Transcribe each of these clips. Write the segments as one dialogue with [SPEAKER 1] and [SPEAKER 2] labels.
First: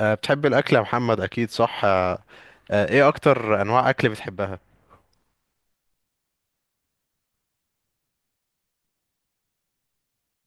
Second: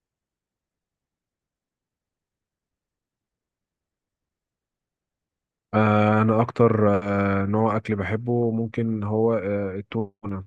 [SPEAKER 1] بتحب الأكل يا محمد؟ أكيد صح. أه. إيه أكتر أنواع أكل بتحبها؟
[SPEAKER 2] انا اكتر نوع اكل بحبه، ممكن هو التونه.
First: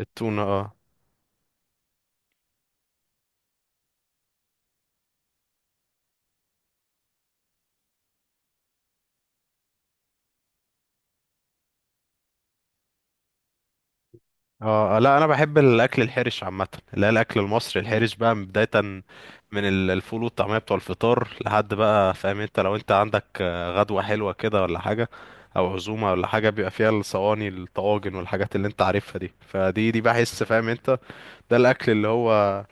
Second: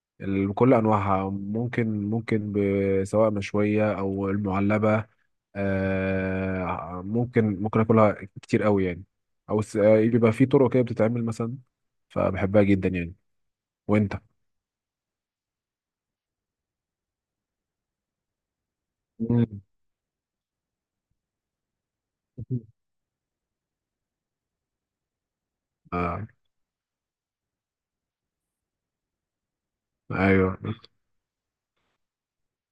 [SPEAKER 1] التونة. أه.
[SPEAKER 2] بكل انواعها، ممكن سواء مشويه او المعلبه. ممكن اكلها كتير قوي يعني، او بيبقى في طرق كده بتتعمل مثلا، فبحبها جدا يعني. وانت؟
[SPEAKER 1] أه، لا أنا بحب الأكل الحرش عامة، اللي هي الأكل المصري الحرش بقى من بداية،
[SPEAKER 2] مم.
[SPEAKER 1] من الفول والطعمية بتوع الفطار لحد بقى فاهم أنت، لو أنت عندك غدوة حلوة كده ولا حاجة أو عزومة ولا
[SPEAKER 2] آه.
[SPEAKER 1] حاجة بيبقى فيها الصواني الطواجن والحاجات اللي أنت عارفها دي، فدي بحس
[SPEAKER 2] ايوه،
[SPEAKER 1] فاهم أنت. ده الأكل اللي هو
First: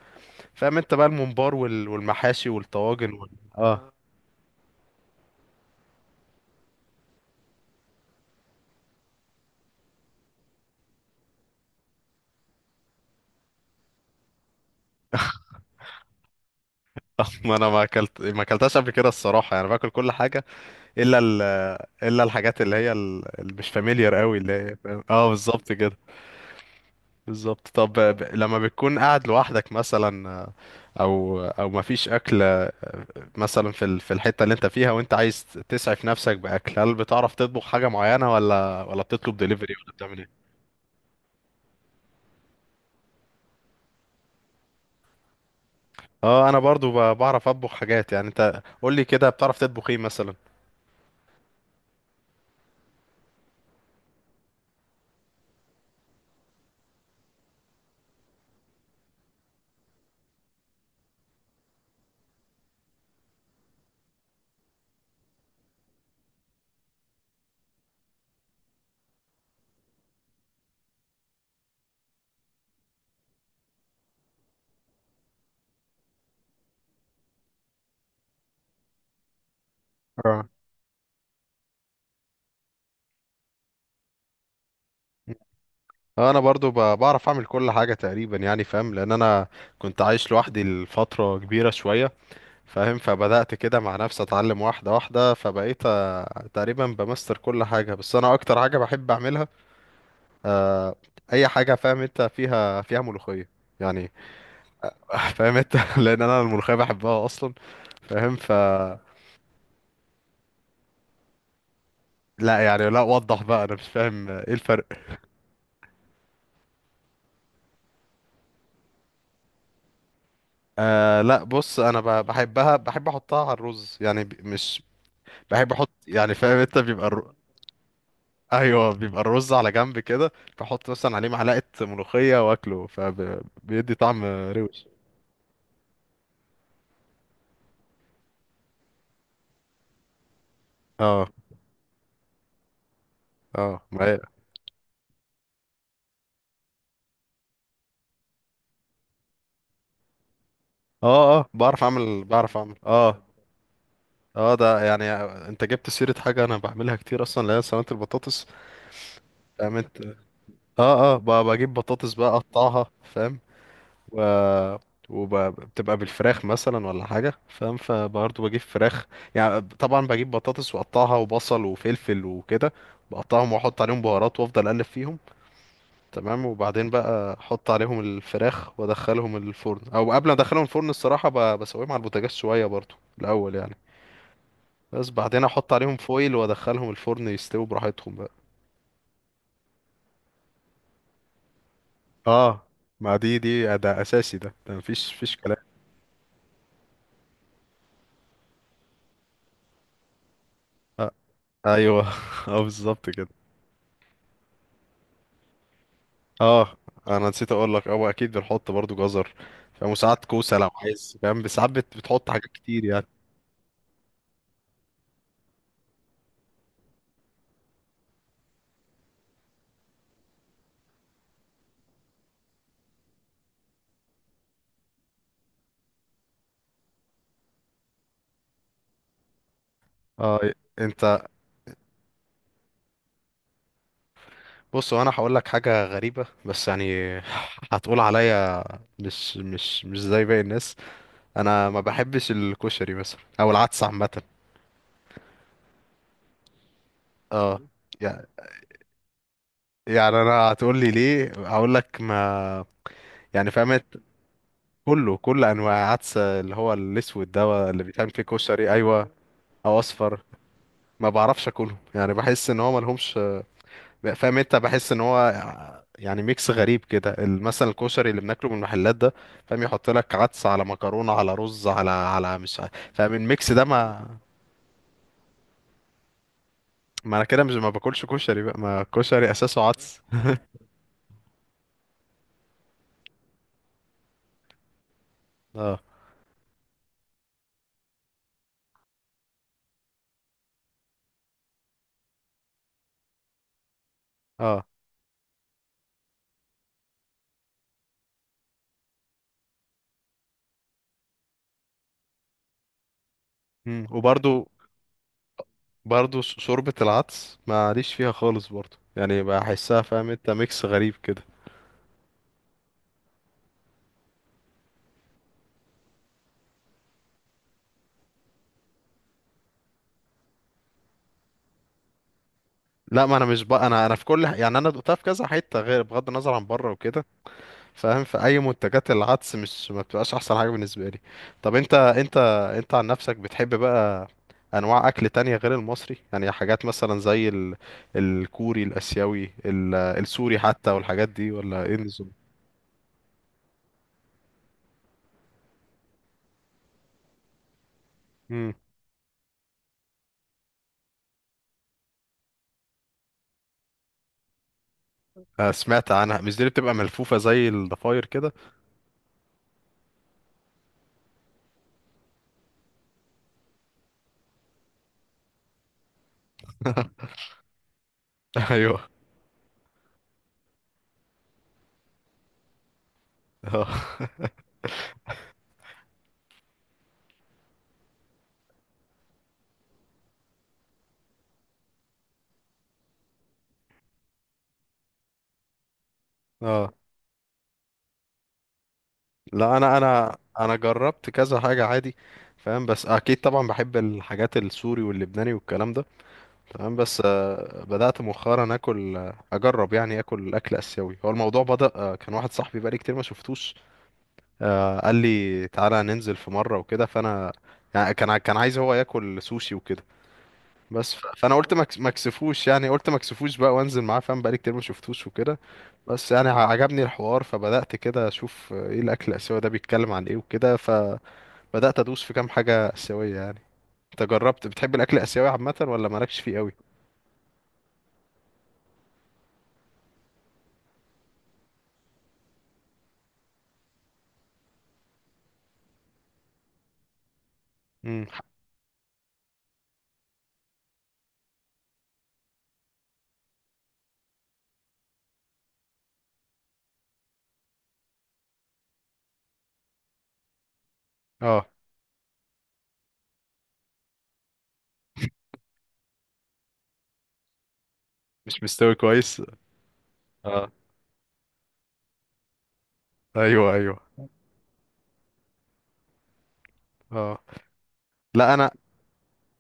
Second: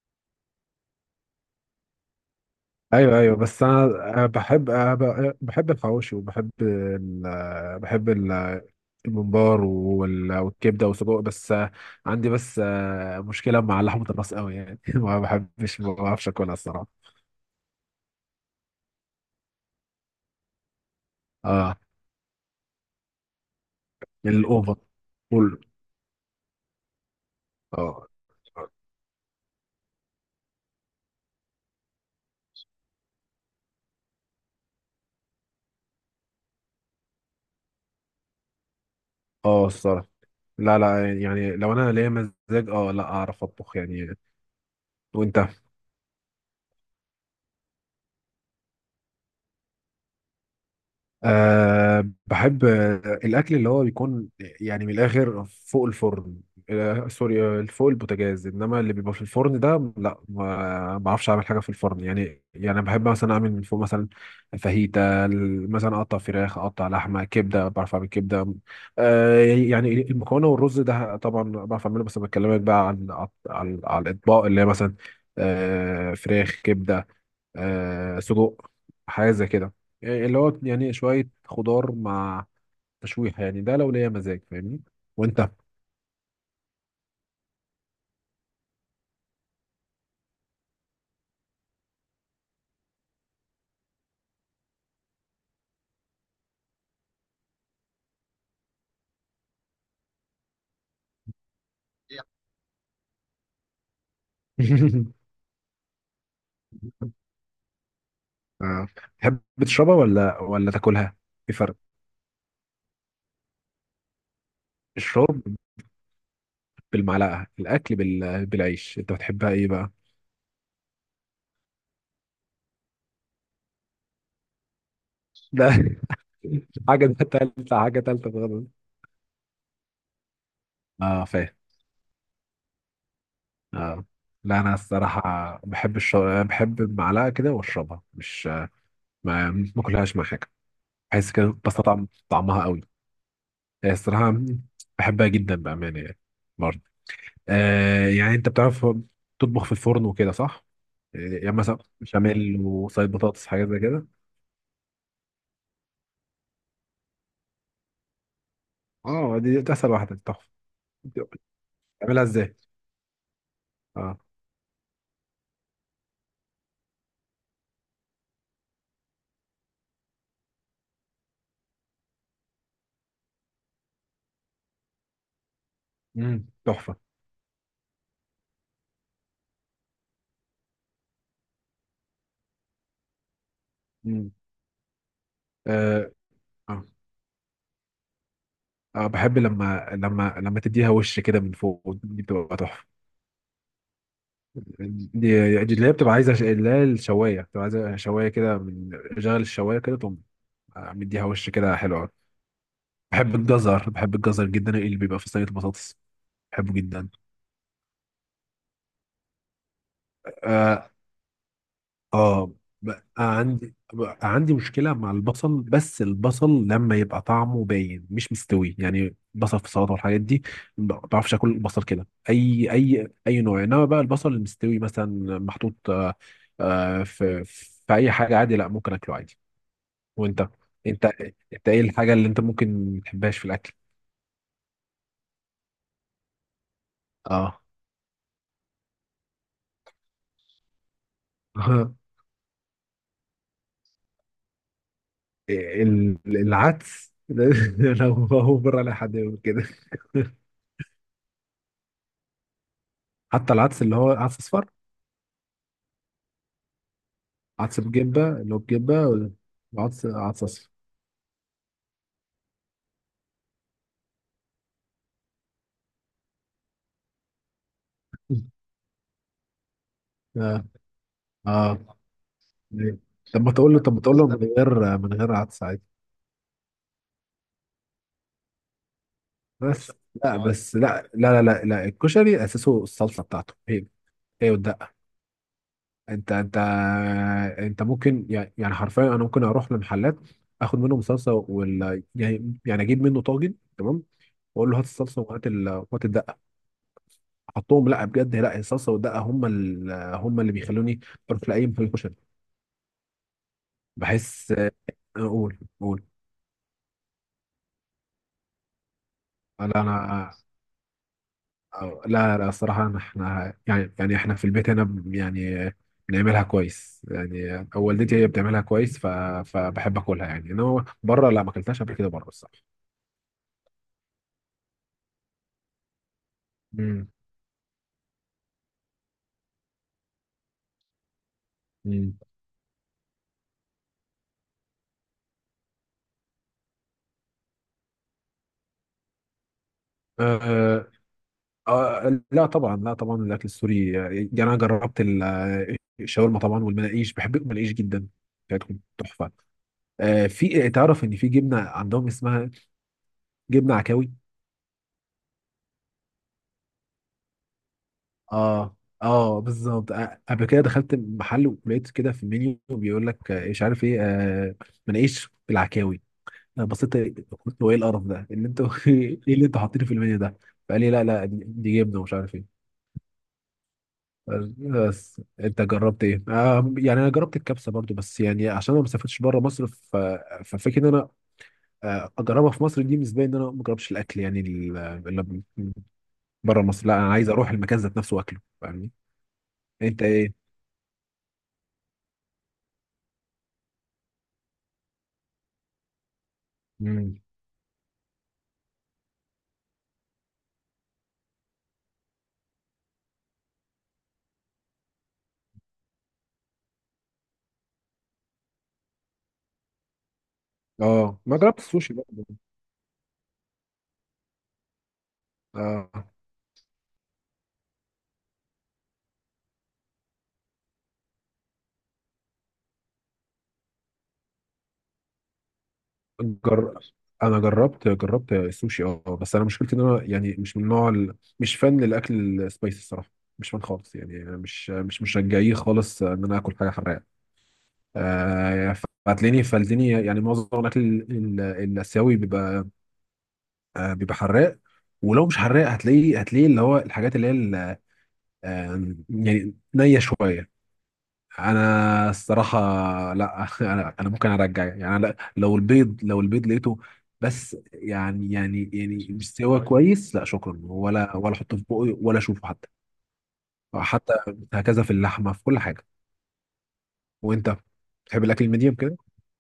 [SPEAKER 1] فاهم أنت بقى الممبار والمحاشي والطواجن
[SPEAKER 2] ايوه، ايوه. بس
[SPEAKER 1] أه.
[SPEAKER 2] انا بحب الحواوشي، وبحب ال... آه، بحب ال... الممبار والكبده والسجق. بس عندي بس مشكله مع لحمه الراس قوي يعني. ما بحبش، ما بعرفش اكلها الصراحه.
[SPEAKER 1] ما اكلتهاش قبل كده الصراحه، يعني باكل كل حاجه الا
[SPEAKER 2] اه.
[SPEAKER 1] الا الحاجات اللي هي اللي مش فاميليار قوي، اللي هي
[SPEAKER 2] الاوفر
[SPEAKER 1] فاهم؟ اه،
[SPEAKER 2] كله.
[SPEAKER 1] بالظبط كده. بالظبط. طب
[SPEAKER 2] اه،
[SPEAKER 1] لما بتكون قاعد لوحدك مثلا، او او ما فيش اكل مثلا في في الحته اللي انت فيها، وانت عايز تسعف نفسك باكل، هل بتعرف تطبخ حاجه معينه ولا بتطلب
[SPEAKER 2] اه،
[SPEAKER 1] دليفري ولا
[SPEAKER 2] الصراحه
[SPEAKER 1] بتعمل ايه؟
[SPEAKER 2] لا، لا. يعني لو انا ليا مزاج لا، اعرف اطبخ يعني. وانت؟
[SPEAKER 1] اه، انا برضو بعرف اطبخ حاجات يعني، انت قول لي كده بتعرف تطبخ ايه مثلا؟
[SPEAKER 2] بحب الأكل اللي هو بيكون يعني من الآخر فوق الفرن، سوري، فوق البوتاجاز، إنما اللي بيبقى في الفرن ده لا، ما بعرفش أعمل حاجة في الفرن يعني بحب مثلا أعمل من فوق مثلا فاهيتا، مثلا أقطع فراخ، أقطع لحمة، كبدة، بعرف أعمل كبدة. يعني المكرونة والرز ده طبعا بعرف أعمله، بس بكلمك بقى على الأطباق اللي هي مثلا فراخ، كبدة، سجق، حاجه زي كده، إيه اللي
[SPEAKER 1] اه،
[SPEAKER 2] هو يعني شويه خضار مع تشويحه يعني. ده لو ليا مزاج، فاهمني؟ وانت؟
[SPEAKER 1] انا برضو بعرف اعمل كل حاجه تقريبا يعني فاهم، لان انا كنت عايش لوحدي لفتره كبيره شويه فاهم، فبدات كده مع نفسي اتعلم واحده واحده، فبقيت تقريبا بمستر كل حاجه، بس انا اكتر حاجه بحب اعملها آه، اي حاجه فاهم انت فيها فيها ملوخيه يعني. فاهم انت. لان انا الملوخيه بحبها اصلا فاهم،
[SPEAKER 2] آه. تحب تشربها ولا تاكلها؟ في فرق.
[SPEAKER 1] لا يعني، لا وضح بقى، انا مش فاهم ايه الفرق.
[SPEAKER 2] الشرب بالمعلقه، الاكل بالعيش. انت بتحبها ايه بقى؟
[SPEAKER 1] آه لا بص، انا بحبها، بحب احطها على الرز يعني، مش
[SPEAKER 2] ده
[SPEAKER 1] بحب احط يعني فاهم انت، بيبقى
[SPEAKER 2] حاجه، ده تالته، حاجه تالته خالص.
[SPEAKER 1] ايوه، بيبقى الرز على جنب كده، بحط مثلا
[SPEAKER 2] اه
[SPEAKER 1] عليه
[SPEAKER 2] فاهم.
[SPEAKER 1] معلقه ملوخيه واكله، فبيدي
[SPEAKER 2] اه.
[SPEAKER 1] طعم.
[SPEAKER 2] لا انا
[SPEAKER 1] روش.
[SPEAKER 2] الصراحه بحب المعلقه كده واشربها، مش ما اكلهاش مع حاجه،
[SPEAKER 1] اه.
[SPEAKER 2] بحس كده بستطعم طعمها قوي.
[SPEAKER 1] اه،
[SPEAKER 2] هي
[SPEAKER 1] ما هي.
[SPEAKER 2] الصراحة بحبها جدا بأمانة يعني، برضه. يعني أنت بتعرف تطبخ في الفرن وكده، صح؟
[SPEAKER 1] اه. اه،
[SPEAKER 2] يعني مثلا
[SPEAKER 1] بعرف اعمل بعرف
[SPEAKER 2] بشاميل،
[SPEAKER 1] اعمل
[SPEAKER 2] وصيد
[SPEAKER 1] اه.
[SPEAKER 2] بطاطس، حاجات زي كده.
[SPEAKER 1] اه، ده يعني، انت جبت سيره حاجه انا بعملها كتير اصلا، اللي هي سلطه البطاطس
[SPEAKER 2] اه، دي
[SPEAKER 1] فاهم
[SPEAKER 2] أسهل
[SPEAKER 1] انت.
[SPEAKER 2] واحدة، تحفة.
[SPEAKER 1] اه اه، بجيب بطاطس
[SPEAKER 2] بتعملها
[SPEAKER 1] بقى
[SPEAKER 2] ازاي؟
[SPEAKER 1] اقطعها فاهم،
[SPEAKER 2] اه.
[SPEAKER 1] و... وبتبقى بالفراخ مثلا ولا حاجة فاهم، فبرضه بجيب فراخ، يعني طبعا بجيب بطاطس واقطعها وبصل وفلفل وكده، بقطعهم واحط عليهم بهارات وافضل اقلب فيهم
[SPEAKER 2] امم،
[SPEAKER 1] تمام، وبعدين
[SPEAKER 2] تحفة.
[SPEAKER 1] بقى احط عليهم الفراخ وادخلهم الفرن، او قبل ما ادخلهم الفرن الصراحة بسويهم على البوتاجاز شوية برضه الاول يعني،
[SPEAKER 2] امم.
[SPEAKER 1] بس بعدين احط عليهم
[SPEAKER 2] آه.
[SPEAKER 1] فويل
[SPEAKER 2] آه.
[SPEAKER 1] وادخلهم الفرن يستووا براحتهم بقى.
[SPEAKER 2] اه، بحب لما لما تديها وش كده من فوق، دي بتبقى
[SPEAKER 1] اه،
[SPEAKER 2] تحفة.
[SPEAKER 1] ما دي ده اساسي، ده
[SPEAKER 2] دي
[SPEAKER 1] مفيش كلام.
[SPEAKER 2] دي اللي هي بتبقى عايزة اللي هي الشواية، بتبقى عايزة شواية كده، من شغل الشواية كده تقوم
[SPEAKER 1] آه،
[SPEAKER 2] مديها وش كده، حلو
[SPEAKER 1] ايوه.
[SPEAKER 2] أوي.
[SPEAKER 1] اه، بالظبط كده.
[SPEAKER 2] بحب الجزر، بحب الجزر جدا اللي بيبقى في صينية البطاطس، بحبه
[SPEAKER 1] اه،
[SPEAKER 2] جدا.
[SPEAKER 1] انا نسيت اقول لك اه اكيد بنحط برضو جزر فاهم، وساعات كوسه لو
[SPEAKER 2] اه،
[SPEAKER 1] عايز فاهم، بس ساعات بتحط حاجات
[SPEAKER 2] اه.
[SPEAKER 1] كتير
[SPEAKER 2] بقى
[SPEAKER 1] يعني.
[SPEAKER 2] عندي بقى عندي مشكلة مع البصل، بس البصل لما يبقى طعمه باين مش مستوي، يعني بصل في السلطة والحاجات دي ما بعرفش اكل البصل كده اي نوع. انما بقى البصل المستوي مثلا محطوط في اي حاجة، عادي، لا ممكن اكله عادي. وانت،
[SPEAKER 1] اه.
[SPEAKER 2] انت
[SPEAKER 1] انت.
[SPEAKER 2] انت ايه الحاجة اللي انت ممكن ما تحبهاش في الاكل؟
[SPEAKER 1] بص، هو انا هقول لك حاجه غريبه بس يعني.
[SPEAKER 2] اه.
[SPEAKER 1] هتقول عليا مش زي باقي الناس، انا ما بحبش الكشري مثلا او العدس عامه.
[SPEAKER 2] العدس.
[SPEAKER 1] اه.
[SPEAKER 2] لو
[SPEAKER 1] يع-
[SPEAKER 2] هو بره، لا حد يقول كده.
[SPEAKER 1] يعني انا هتقول لي ليه، هقول لك ما يعني
[SPEAKER 2] حتى العدس
[SPEAKER 1] فهمت،
[SPEAKER 2] اللي هو عدس اصفر،
[SPEAKER 1] كله، كل انواع عدس اللي هو الاسود ده
[SPEAKER 2] عدس
[SPEAKER 1] اللي بيتعمل فيه
[SPEAKER 2] بجبه اللي هو
[SPEAKER 1] كشري
[SPEAKER 2] بجبه،
[SPEAKER 1] ايوه، او
[SPEAKER 2] وعدس
[SPEAKER 1] اصفر،
[SPEAKER 2] عدس اصفر.
[SPEAKER 1] ما بعرفش اكلهم يعني، بحس ان هو ملهمش فاهم انت، بحس ان هو يعني ميكس غريب كده، مثلا الكشري اللي بناكله من المحلات ده فاهم، يحط لك عدس
[SPEAKER 2] اه،
[SPEAKER 1] على مكرونه على رز على
[SPEAKER 2] اه،
[SPEAKER 1] على مش
[SPEAKER 2] إيه.
[SPEAKER 1] فاهم
[SPEAKER 2] طب
[SPEAKER 1] الميكس
[SPEAKER 2] ما
[SPEAKER 1] ده،
[SPEAKER 2] تقول له،
[SPEAKER 1] ما
[SPEAKER 2] من غير من غير عدس، عادي.
[SPEAKER 1] ما انا كده مش ما باكلش كشري بقى، ما الكشري اساسه
[SPEAKER 2] بس
[SPEAKER 1] عدس.
[SPEAKER 2] لا، بس لا لا لا لا، لا. الكشري اساسه الصلصه بتاعته، هي هي والدقه.
[SPEAKER 1] اه.
[SPEAKER 2] انت انت انت ممكن يعني حرفيا، انا ممكن اروح لمحلات، اخد منهم صلصه ولا يعني اجيب منه طاجن، تمام،
[SPEAKER 1] اه.
[SPEAKER 2] واقول له هات الصلصه وهات وهات الدقه، احطهم. لا بجد، لا، الصلصه والدقه هم هم اللي بيخلوني اروح لاي محل كشري.
[SPEAKER 1] مم. وبرضو
[SPEAKER 2] بحس اقول
[SPEAKER 1] برضو شوربه العدس ماليش فيها خالص برضو يعني،
[SPEAKER 2] لا
[SPEAKER 1] بحسها فاهم انت
[SPEAKER 2] انا
[SPEAKER 1] ميكس غريب كده.
[SPEAKER 2] لا لا الصراحه، احنا يعني احنا في البيت هنا يعني بنعملها كويس يعني، أو والدتي هي بتعملها كويس، فبحب اكلها يعني. انما بره، لا، ما اكلتهاش قبل كده بره الصراحه.
[SPEAKER 1] لا ما انا مش بقى، انا في كل يعني انا دقتها في كذا حته غير، بغض النظر عن بره وكده فاهم، فأي منتجات العدس مش ما بتبقاش احسن حاجة بالنسبة لي. طب انت،
[SPEAKER 2] مم.
[SPEAKER 1] انت عن نفسك بتحب بقى انواع اكل تانية غير المصري يعني، حاجات مثلا زي الكوري الاسيوي السوري حتى
[SPEAKER 2] آه،
[SPEAKER 1] والحاجات دي، ولا ايه النظام؟
[SPEAKER 2] آه، لا طبعا، لا طبعا الاكل السوري، يعني انا جربت الشاورما طبعا، والمناقيش، بحب المناقيش جدا
[SPEAKER 1] امم.
[SPEAKER 2] بتاعتهم، تحفه. في، تعرف ان في جبنه عندهم اسمها جبنه عكاوي.
[SPEAKER 1] سمعت عنها، مش دي اللي بتبقى ملفوفة زي الضفاير كده؟
[SPEAKER 2] اه، اه، بالظبط. قبل كده دخلت محل ولقيت كده في المنيو بيقول لك مش عارف ايه، مناقيش بالعكاوي. انا بصيت، قلت هو ايه القرف ده، إيه اللي انتوا
[SPEAKER 1] ايوه.
[SPEAKER 2] ايه اللي انتوا حاطينه في المنيو ده؟ فقال لي لا، لا دي جبنه ومش عارف ايه.
[SPEAKER 1] اه.
[SPEAKER 2] بس انت جربت ايه؟ يعني انا جربت الكبسه برضو، بس يعني عشان انا ما سافرتش بره مصر، ففكره ان انا اجربها في مصر، دي بالنسبه لي ان انا ما جربش الاكل يعني اللي بره
[SPEAKER 1] اه،
[SPEAKER 2] مصر. لا انا عايز اروح المكان ذات نفسه واكله، فاهمني؟
[SPEAKER 1] لا انا
[SPEAKER 2] انت
[SPEAKER 1] انا
[SPEAKER 2] ايه؟
[SPEAKER 1] انا جربت كذا حاجة عادي فاهم، بس اكيد طبعا بحب الحاجات السوري واللبناني والكلام ده تمام، بس
[SPEAKER 2] مم.
[SPEAKER 1] بدأت مؤخرا اكل، اجرب يعني اكل اسيوي، هو الموضوع بدأ كان واحد صاحبي بقالي كتير ما شفتوش، قال لي تعالى ننزل في مرة وكده، فانا يعني كان كان عايز هو ياكل سوشي وكده، بس
[SPEAKER 2] اه
[SPEAKER 1] فانا
[SPEAKER 2] ما
[SPEAKER 1] قلت
[SPEAKER 2] جربت
[SPEAKER 1] ما ما
[SPEAKER 2] السوشي برضو.
[SPEAKER 1] اكسفوش يعني، قلت ما اكسفوش بقى وانزل معاه فاهم، بقالي كتير ما شفتوش وكده،
[SPEAKER 2] آه.
[SPEAKER 1] بس يعني عجبني الحوار، فبدأت كده اشوف ايه الاكل الاسيوي ده بيتكلم عن ايه وكده، فبدأت ادوس في كام حاجة اسيوية يعني. انت جربت؟ بتحب الاكل الاسيوي عامة ولا مالكش فيه قوي؟
[SPEAKER 2] جر... انا جربت السوشي، اه. بس انا مشكلتي ان انا يعني مش من نوع مش فان للاكل السبايسي الصراحه، مش فان خالص يعني. أنا مش رجعيه خالص ان انا اكل حاجه حراقه.
[SPEAKER 1] امم.
[SPEAKER 2] آه، فهتلاقيني فالدنيا، يعني معظم الاكل الاسيوي بيبقى، بيبقى حراق، ولو مش حراق هتلاقيه، هتلاقيه اللي هو الحاجات اللي هي يعني نيه شويه.
[SPEAKER 1] اه،
[SPEAKER 2] انا الصراحه، لا. انا ممكن ارجع يعني، أنا لا، لو البيض، لو البيض لقيته بس يعني
[SPEAKER 1] مش مستوي كويس.
[SPEAKER 2] مستوى كويس، لا
[SPEAKER 1] اه.
[SPEAKER 2] شكرا، ولا احطه في بوقي، ولا اشوفه
[SPEAKER 1] ايوه.
[SPEAKER 2] حتى هكذا في اللحمه، في كل حاجه.
[SPEAKER 1] اه،
[SPEAKER 2] وانت بتحب
[SPEAKER 1] لا
[SPEAKER 2] الاكل
[SPEAKER 1] انا
[SPEAKER 2] الميديم كده؟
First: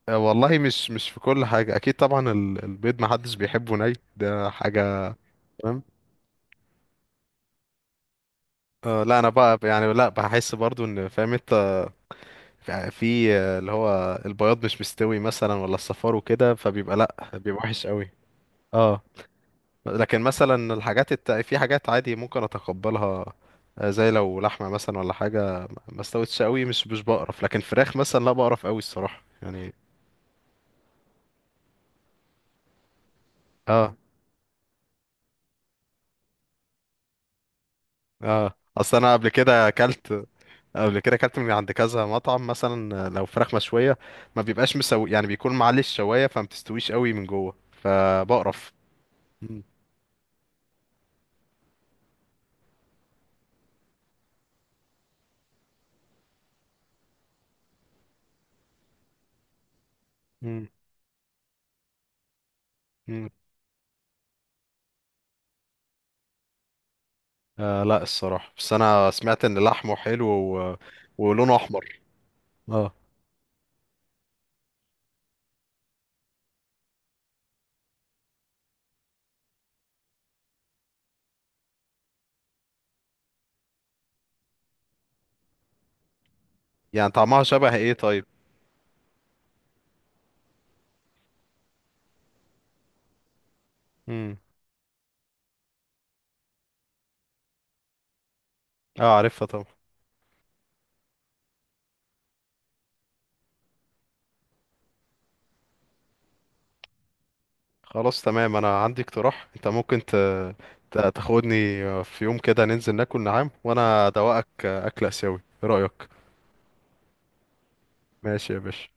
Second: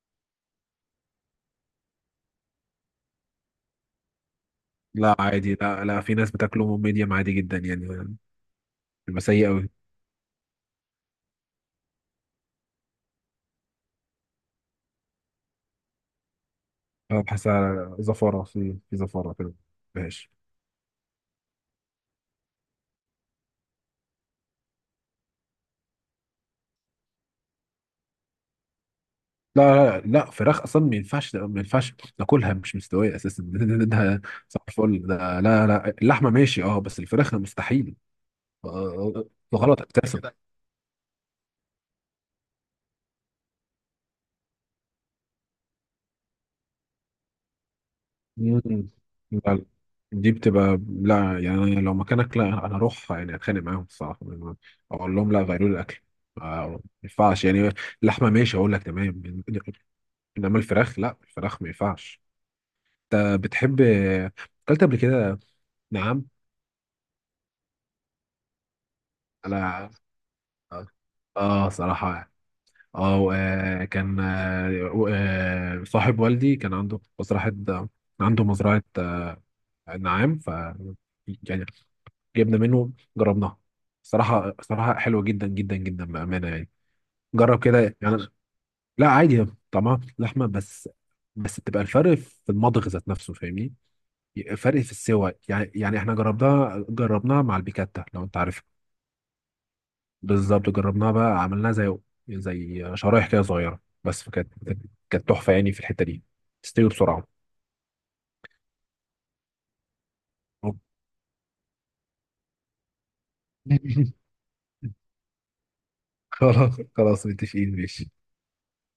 [SPEAKER 1] والله مش في كل حاجه اكيد طبعا، البيض ما حدش بيحبه ني، ده حاجه.
[SPEAKER 2] لا عادي،
[SPEAKER 1] تمام.
[SPEAKER 2] لا لا في ناس بتاكله ميديم عادي جدا يعني.
[SPEAKER 1] آه لا،
[SPEAKER 2] بيبقى
[SPEAKER 1] انا
[SPEAKER 2] سيء
[SPEAKER 1] بقى
[SPEAKER 2] قوي.
[SPEAKER 1] يعني لا بحس برضو ان فاهم انت، في اللي هو البياض مش مستوي مثلا ولا الصفار وكده، فبيبقى لا
[SPEAKER 2] اه،
[SPEAKER 1] بيبقى وحش
[SPEAKER 2] بحسها
[SPEAKER 1] قوي.
[SPEAKER 2] زفاره، في
[SPEAKER 1] اه.
[SPEAKER 2] زفاره كده،
[SPEAKER 1] لكن
[SPEAKER 2] مفيهاش.
[SPEAKER 1] مثلا الحاجات في حاجات عادي ممكن اتقبلها، زي لو لحمه مثلا ولا حاجه ما استوتش قوي، مش بقرف، لكن فراخ مثلا لا بقرف قوي الصراحه
[SPEAKER 2] لا،
[SPEAKER 1] يعني.
[SPEAKER 2] لا لا، فراخ اصلا ما ينفعش، ما ينفعش ناكلها مش مستويه اساسا. ده
[SPEAKER 1] اه.
[SPEAKER 2] ده صباح الفل. ده لا، لا اللحمه ماشي اه، بس الفراخ ده مستحيل.
[SPEAKER 1] اه،
[SPEAKER 2] آه،
[SPEAKER 1] اصل انا
[SPEAKER 2] آه،
[SPEAKER 1] قبل كده
[SPEAKER 2] غلط
[SPEAKER 1] اكلت،
[SPEAKER 2] اساسا.
[SPEAKER 1] قبل كده اكلت من عند كذا مطعم مثلا، لو فراخ مشويه ما بيبقاش مسوي يعني، بيكون معلي الشوايه، فما بتستويش قوي من جوه
[SPEAKER 2] مم.
[SPEAKER 1] فبقرف.
[SPEAKER 2] لا،
[SPEAKER 1] مم.
[SPEAKER 2] لا. دي بتبقى لا يعني، أنا لو مكانك لا، انا اروح يعني اتخانق معاهم الصراحه، اقول لهم لا غيروا لي الاكل، آه، ما ينفعش يعني. لحمه ماشي اقول لك، تمام. انما
[SPEAKER 1] مم.
[SPEAKER 2] الفراخ لا، الفراخ ما ينفعش.
[SPEAKER 1] مم.
[SPEAKER 2] انت بتحب، اكلت قبل كده؟ نعم.
[SPEAKER 1] آه لا الصراحه، بس انا سمعت ان
[SPEAKER 2] على،
[SPEAKER 1] لحمه حلو و...
[SPEAKER 2] اه.
[SPEAKER 1] ولونه احمر.
[SPEAKER 2] صراحه يعني.
[SPEAKER 1] اه.
[SPEAKER 2] اه، كان صاحب والدي كان عنده مزرعه، عنده مزرعه نعام. يعني جبنا منه، جربناها، صراحه صراحه حلوه جدا جدا جدا بامانه يعني.
[SPEAKER 1] يعني طعمها
[SPEAKER 2] جرب
[SPEAKER 1] شبه ايه
[SPEAKER 2] كده يعني.
[SPEAKER 1] طيب؟
[SPEAKER 2] لا عادي، طعمها لحمه بس بتبقى الفرق في المضغ ذات نفسه، فاهمني؟
[SPEAKER 1] مم.
[SPEAKER 2] فرق في السوى يعني. احنا جربناها، جربناها مع البيكاتا لو انت عارفها.
[SPEAKER 1] اه، عارفها طبعا.
[SPEAKER 2] بالظبط، جربناها بقى، عملناها زي زي شرايح كده صغيره، بس كانت تحفه يعني في الحته دي، تستوي بسرعه.
[SPEAKER 1] خلاص تمام، انا عندي اقتراح، انت ممكن تاخدني في يوم كده ننزل ناكل نعام، وانا ادوقك اكل اسيوي، ايه رايك؟
[SPEAKER 2] خلاص خلاص متفقين، ماشي.
[SPEAKER 1] ماشي يا باشا.